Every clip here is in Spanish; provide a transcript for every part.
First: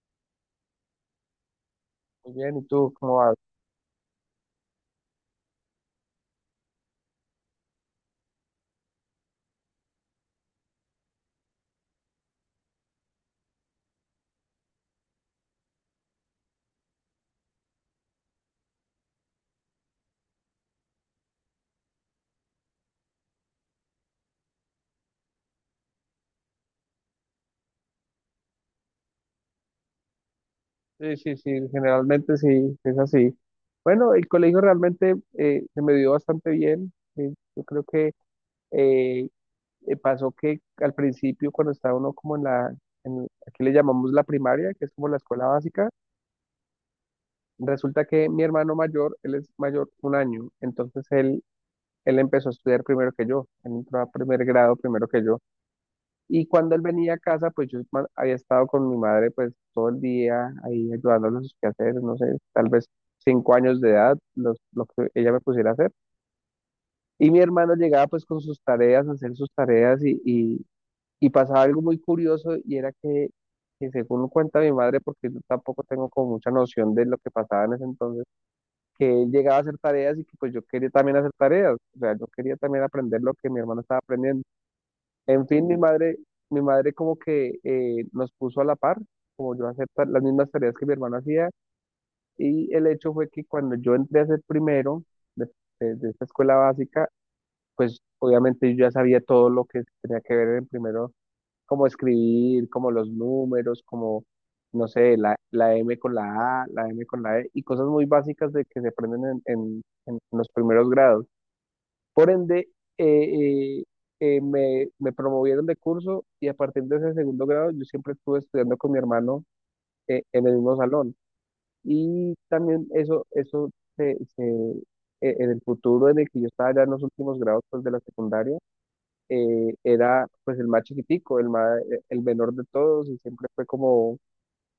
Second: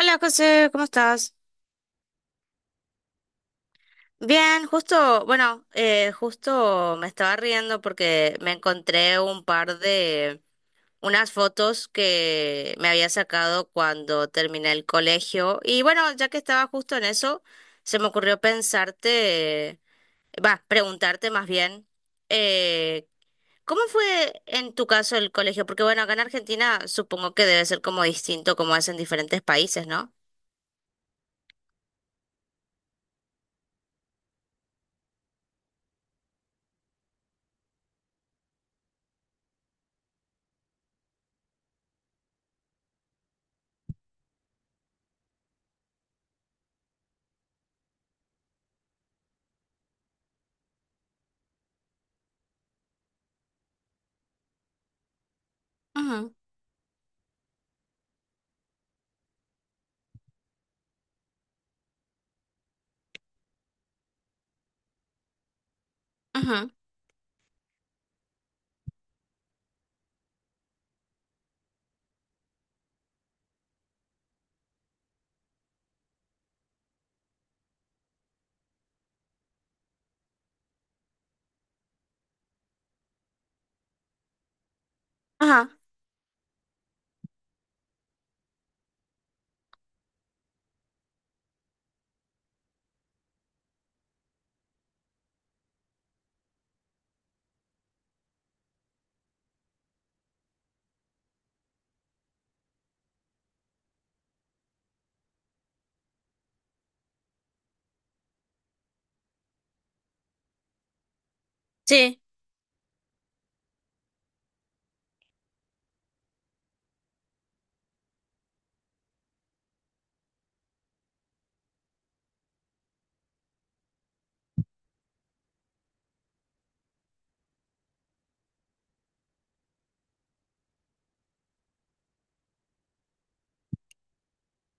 Hola José, ¿cómo estás? Muy bien, ¿y tú cómo vas? Bien, justo, bueno, justo me estaba riendo porque me encontré un par de, unas fotos que me había sacado cuando terminé el colegio. Y bueno, ya que estaba justo en eso, se me ocurrió pensarte, va, preguntarte más bien, eh, ¿cómo fue en tu caso el colegio? Porque bueno, acá en Argentina supongo que debe ser como distinto como es en diferentes países, ¿no? Sí, sí, sí, generalmente sí, es así. Bueno, el colegio realmente se me dio bastante bien. Yo creo que eh, pasó que al principio, cuando estaba uno como aquí le llamamos la primaria, que es como la escuela básica. Resulta que mi hermano mayor, él es mayor un año, entonces él empezó a estudiar primero que yo, él entró a primer grado primero que yo. Ujú, Y cuando él venía a casa, pues yo había estado con mi madre pues todo el día ahí ayudándole a sus quehaceres, no sé, tal vez 5 años de edad, lo que ella me pusiera a hacer. ujú. Y mi hermano llegaba pues con sus tareas, a hacer sus tareas, y pasaba algo muy curioso, y era que según cuenta mi madre, porque yo tampoco tengo como mucha noción de lo que pasaba en ese entonces, que él llegaba a hacer tareas y que pues yo quería también hacer tareas, o sea, yo quería también aprender lo que mi hermano estaba aprendiendo. En fin, Ajá. mi madre como que nos puso a la par, como yo a hacer las mismas tareas que mi hermano hacía, y el hecho fue que cuando yo entré a ser primero de, de esta escuela básica, pues obviamente yo ya sabía todo lo que tenía que ver en primero, como escribir, como los números, como, no sé, la, la M con la A, la M con la E, y cosas muy básicas de que se aprenden en los primeros grados. Sí. Por ende, eh, eh, me promovieron de curso, y a partir de ese segundo grado yo siempre estuve estudiando con mi hermano, en el mismo salón. Y también eso, eso se, se- en el futuro en el que yo estaba ya en los últimos grados pues, de la secundaria, era pues el más chiquitico, el menor de todos, y siempre fue como,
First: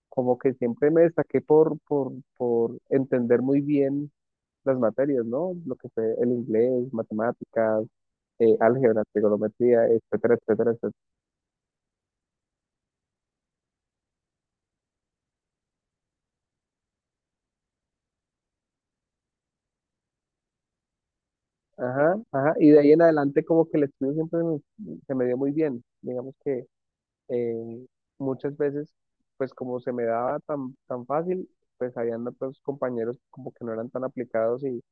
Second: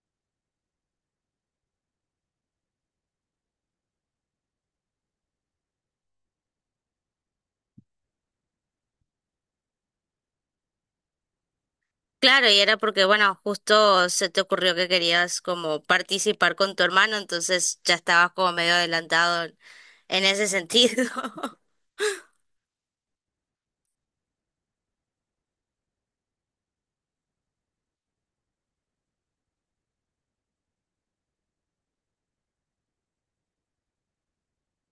como que siempre me destaqué por, por entender muy bien las materias, ¿no? Lo que fue el inglés, matemáticas, álgebra, trigonometría, etcétera, etcétera, etcétera. Claro, y era porque, bueno, justo se te ocurrió que querías como participar con tu hermano, entonces ya estabas como medio adelantado en ese sentido. Ajá, ajá. Y de ahí en adelante como que el estudio siempre se me dio muy bien. Digamos que eh, muchas veces, pues como se me daba tan, tan fácil, pues habían otros compañeros como que no eran tan aplicados, y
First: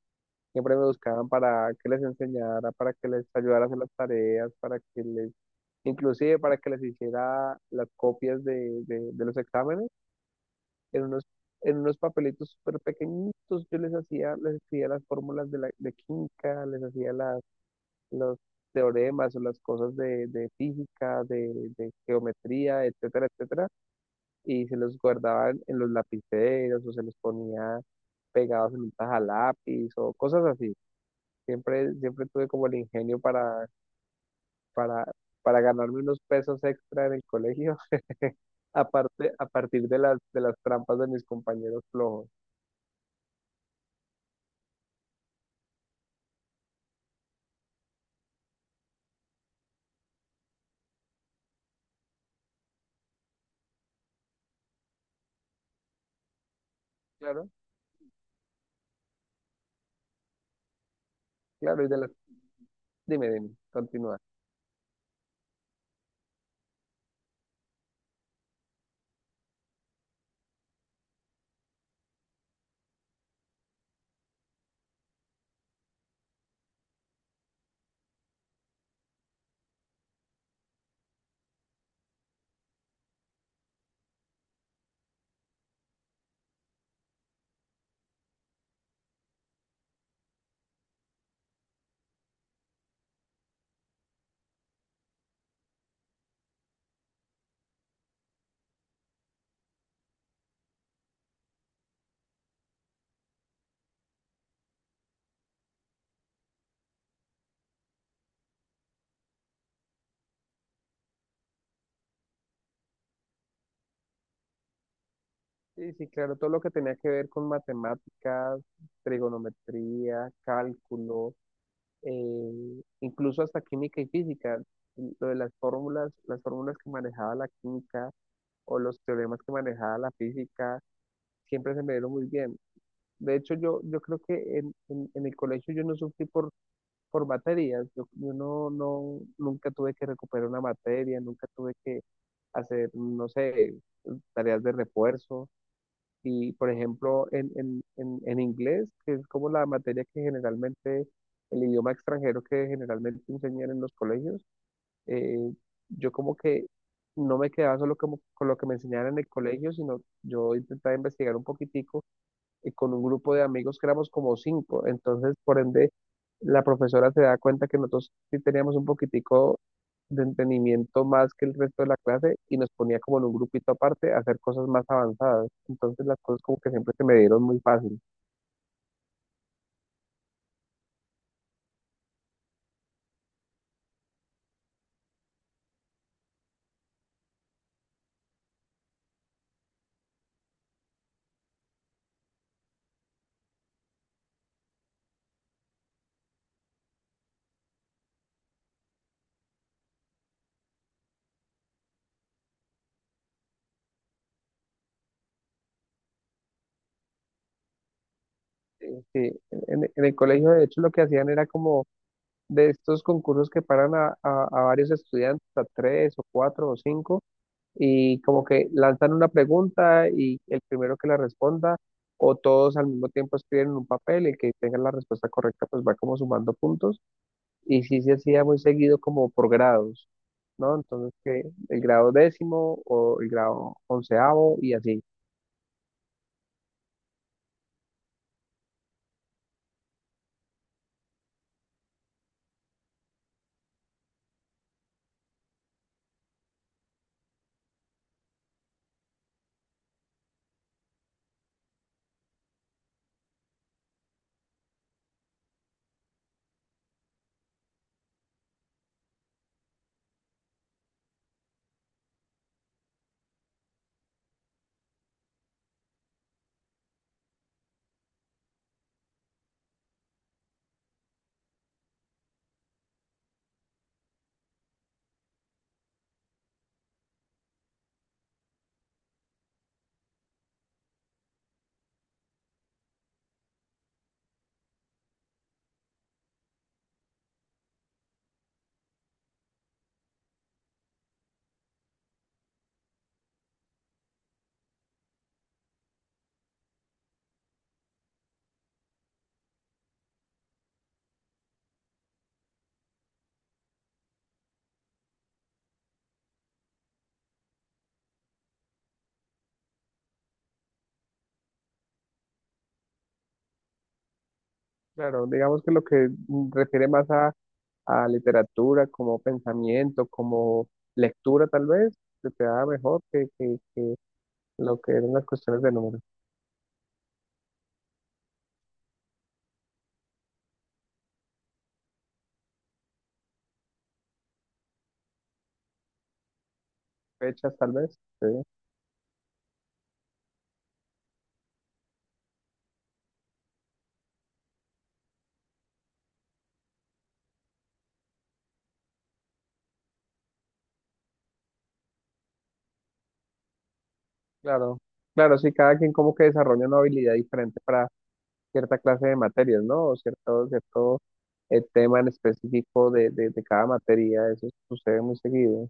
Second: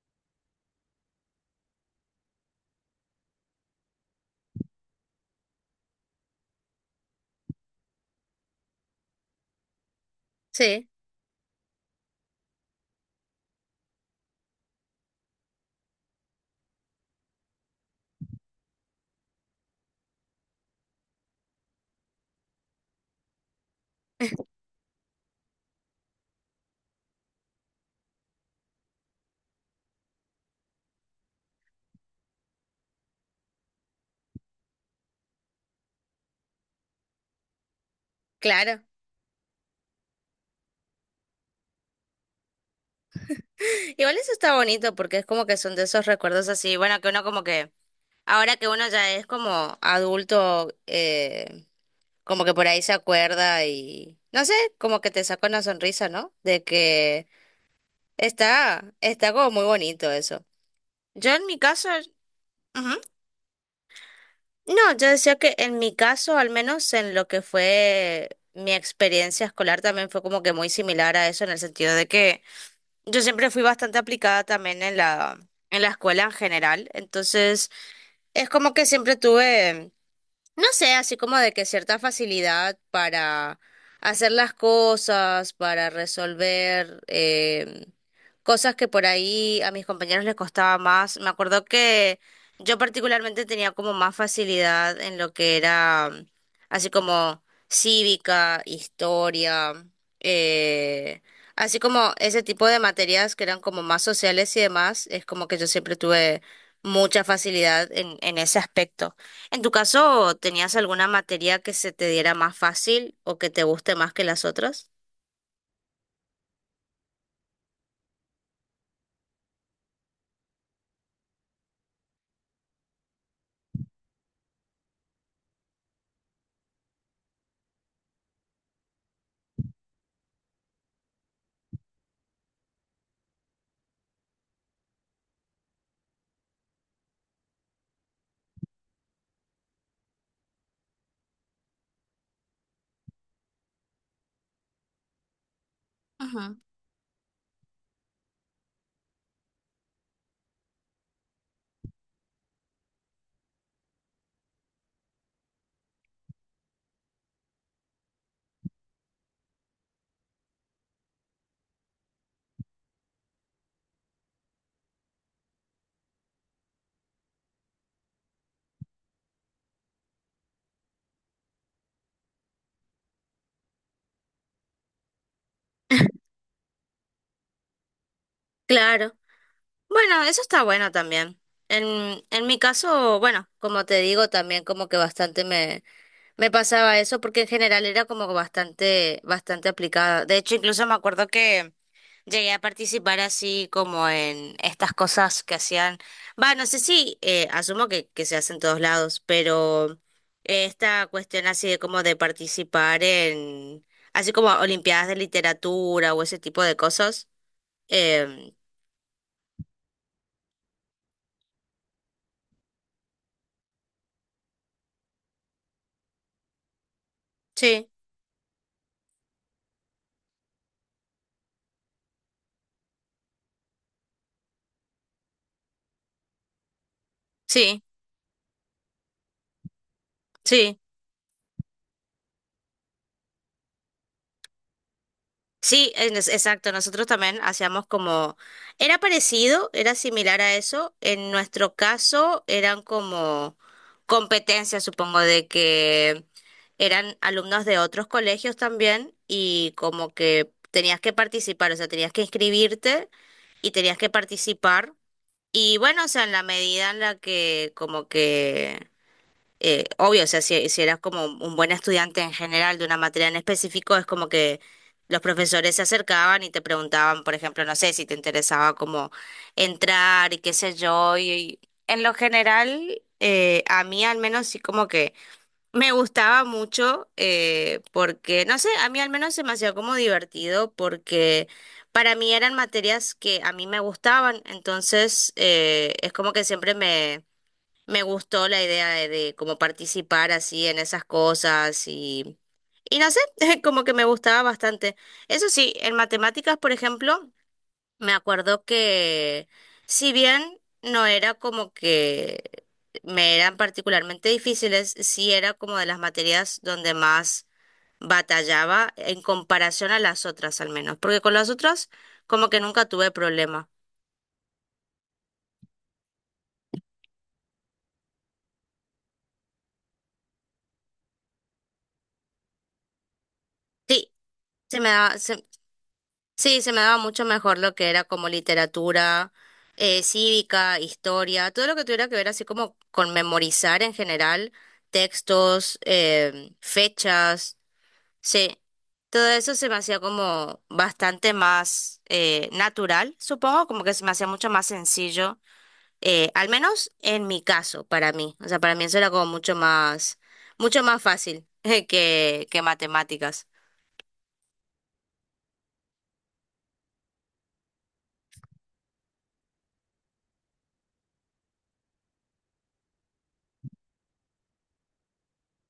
siempre me buscaban para que les enseñara, para que les ayudara a hacer las tareas, inclusive para que les hiciera las copias de los exámenes, Sí, en unos, en unos papelitos súper pequeñitos. Yo les hacía, les escribía las fórmulas de química, les hacía las, los teoremas o las cosas de física, de geometría, etcétera, etcétera, y se los guardaban en los lapiceros, o se los ponía pegados en un lápiz o cosas así. Siempre, siempre tuve como el ingenio para, para, para ganarme unos pesos extra en el colegio, claro. aparte, a partir de las trampas de mis compañeros flojos. Igual eso está bonito porque es como que son de esos recuerdos así, bueno, que uno como que, ahora que uno ya es como adulto, como que por ahí se acuerda y, no sé, como que te saca una sonrisa, ¿no? De que Claro. está, está como muy bonito eso. Yo en mi Claro, y caso... de las... ujú. Dime, dime, continúa. No, yo decía que en mi caso, al menos en lo que fue mi experiencia escolar, también fue como que muy similar a eso, en el sentido de que yo siempre fui bastante aplicada también en la escuela en general. Entonces, es como que siempre tuve no sé, así como de que cierta facilidad para hacer las cosas, para resolver cosas que por ahí a mis compañeros les costaba más. Me acuerdo que yo particularmente tenía como más facilidad en lo que era así como cívica, historia, eh, así como ese tipo de materias que eran como más sociales y demás, es como que yo siempre tuve mucha facilidad en ese aspecto. En tu caso, ¿tenías alguna materia que se te diera más fácil o que te guste más que las otras? Sí, sí, claro, todo lo que tenía que ver con matemáticas, trigonometría, cálculo, incluso hasta química y física, lo de las fórmulas que manejaba la química, o los teoremas que manejaba la física, siempre se me dieron muy bien. De hecho, yo creo que en el colegio yo no sufrí por materias. Yo no, no, nunca tuve que recuperar una materia, nunca tuve que hacer, no sé, tareas de refuerzo. Y, Ujú. por ejemplo, en inglés, que es como la materia que generalmente, el idioma extranjero que generalmente enseñan en los colegios, eh, yo como que no me quedaba solo como con lo que me enseñaron en el colegio, sino yo intentaba investigar un poquitico y con un grupo de amigos que éramos como cinco. Entonces, por ende, la profesora se da cuenta que nosotros sí teníamos un poquitico de entendimiento más que el resto de la clase, y nos ponía como en un grupito aparte a hacer cosas más avanzadas. Entonces las cosas como que siempre se me dieron muy fácil. Claro. Bueno, eso está bueno también. En mi caso, bueno, como te digo, también como que bastante me me pasaba eso porque en general era como bastante, bastante aplicada. De hecho, incluso me acuerdo que llegué a participar así como en estas cosas que hacían. Va, no sé si, asumo que se hace en todos lados, pero esta cuestión así de como de participar en, así como olimpiadas de literatura o ese tipo de cosas. em, Sí, en el colegio de hecho lo que hacían era como de estos concursos que paran a, a varios estudiantes, a tres o cuatro o cinco, sí, y como que lanzan una pregunta, y el primero que la responda, o todos al mismo tiempo escriben en un papel, el que tenga la respuesta correcta pues va como sumando puntos, sí, y sí se hacía muy seguido como por grados, ¿no? sí. Entonces que el grado décimo o el grado onceavo y así. Sí, en exacto. Nosotros también hacíamos como, era parecido, era similar a eso. En nuestro caso eran como competencias, supongo, de que eran alumnos de otros colegios también y como que tenías que participar, o sea, tenías que inscribirte y tenías que participar. Y bueno, o sea, en la medida en la que como que obvio, o sea, si, si eras como un buen estudiante en general de una materia en específico, es como que los profesores se acercaban y te preguntaban, por ejemplo, no sé, si te interesaba como entrar y qué sé yo, y en lo general, a mí al menos sí como que me gustaba mucho, porque, no sé, a mí al menos se me hacía como divertido porque... Para mí eran materias que a mí me gustaban, entonces es como que siempre me me gustó la idea de cómo participar así en esas cosas y no sé, como que me gustaba bastante. Eso sí, en matemáticas, por ejemplo, me acuerdo que si bien no era como que me eran particularmente difíciles, sí era como de las materias donde más batallaba en comparación a las otras al menos, porque con las otras como que nunca tuve problema. Claro, digamos que lo que refiere más a literatura como pensamiento, como lectura tal vez, se te da mejor que, que Sí, se lo me que eran daba, las cuestiones de números, sí, se me daba mucho mejor lo que era como literatura, cívica, historia, todo lo que tuviera que ver así como con memorizar en general, textos, fechas fechas, tal vez. Sí. sí, todo eso se me hacía como bastante más natural, supongo, como que se me hacía mucho más sencillo, al menos en mi caso, para mí, o sea, para mí eso era como mucho más fácil que matemáticas. Claro, claro, sí, cada quien como que desarrolla una habilidad diferente para cierta clase de materias, ¿no? O cierto tema en específico de cada materia, eso sucede muy seguido.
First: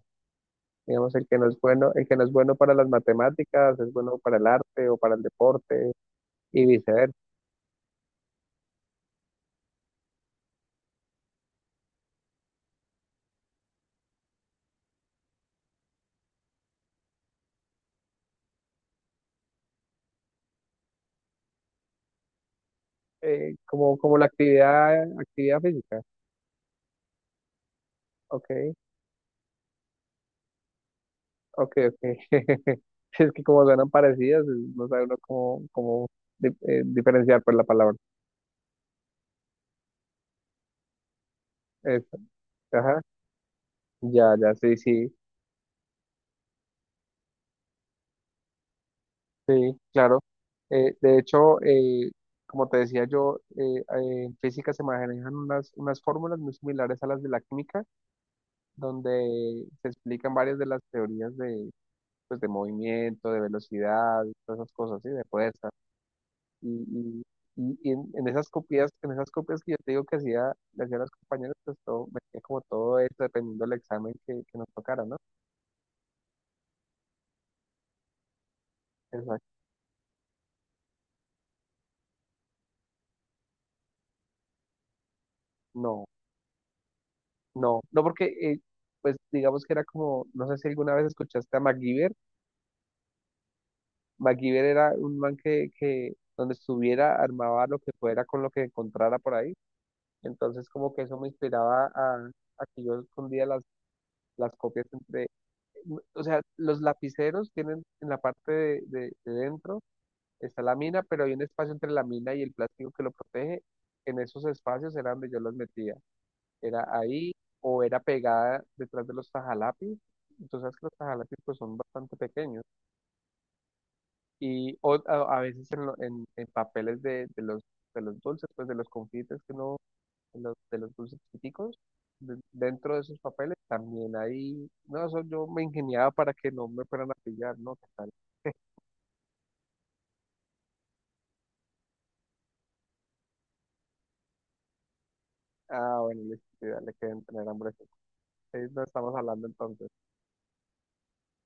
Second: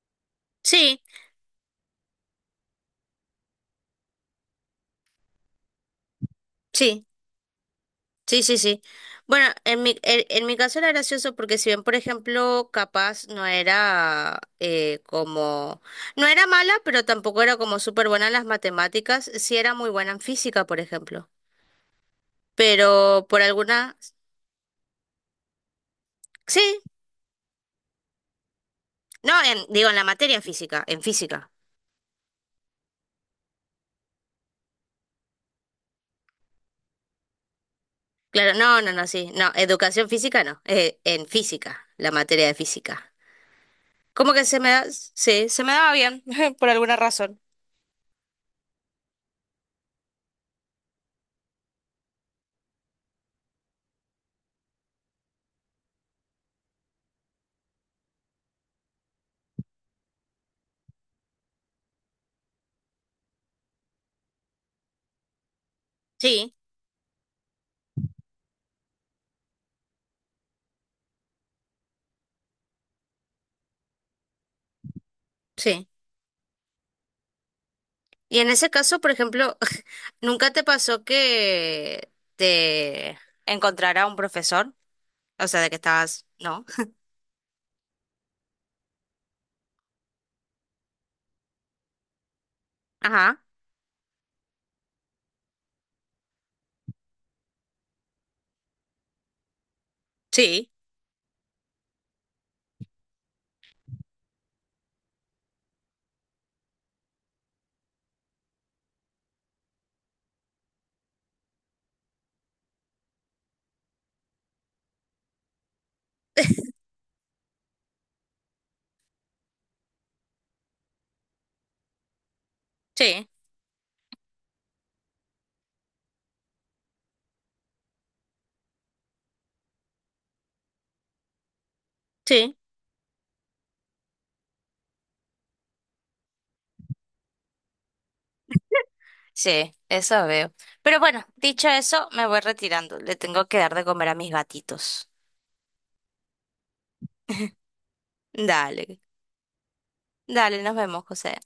Sí, Digamos, el que no es bueno, el que no es bueno para las matemáticas, es bueno para el arte o para el deporte y sí. viceversa. Sí, sí, sí. Bueno, en mi caso era gracioso porque si bien, por ejemplo, capaz no era como... No era mala, pero tampoco era como súper buena en las matemáticas, sí era muy buena en física, por ejemplo. Pero por alguna... como, la actividad física. Sí, Ok, no, en, digo, en la materia física, en física. ok, ok. Es que como suenan parecidas, no sabe uno cómo, diferenciar por la palabra. Claro, no, no, no, sí. No, educación física no, en física, la Eso. materia de física. Como Ya, que ya, se me sí, da... sí, Sí, se me daba bien, por alguna razón. sí, claro. De hecho, como te decía yo, en física se manejan unas fórmulas muy similares a las de la química, donde se explican varias de las teorías pues de movimiento, de velocidad, todas esas cosas, ¿sí? De fuerza. Sí, Y, y, y en esas copias, en esas copias que yo te digo que hacía, le hacía a los compañeros, pues todo, metía como todo esto, dependiendo del examen que nos tocara, ¿no? sí. Y en ese caso, por ejemplo, Exacto. ¿nunca te pasó que te encontrara un profesor? O sea, de que No. estabas, ¿no? No, no porque, pues digamos que era como, no sé si alguna vez escuchaste a MacGyver. Ajá, MacGyver era un man que donde estuviera armaba lo que fuera con lo que encontrara por ahí. Entonces sí, como que eso me inspiraba a, que yo escondía las, copias entre... O sea, los lapiceros tienen en la parte de dentro, está la mina, pero hay un espacio entre la mina y el plástico que lo protege. En esos espacios era donde yo los metía. Era ahí, o era pegada detrás de los tajalapis. Tú sabes que los tajalapis pues son bastante pequeños, sí, y a veces en papeles de los dulces, pues de los confites que uno, de los dulces chiquiticos, sí. dentro de esos papeles también ahí, no, eso yo me ingeniaba para que no me fueran a pillar, ¿no? ¿Qué tal? Sí, eso veo. Pero bueno, dicho eso, me voy retirando. Le tengo que dar de comer a mis gatitos. Ah, bueno, listo, sí, dale, que deben tener hambre. No Dale, estamos hablando entonces. dale, nos vemos, José.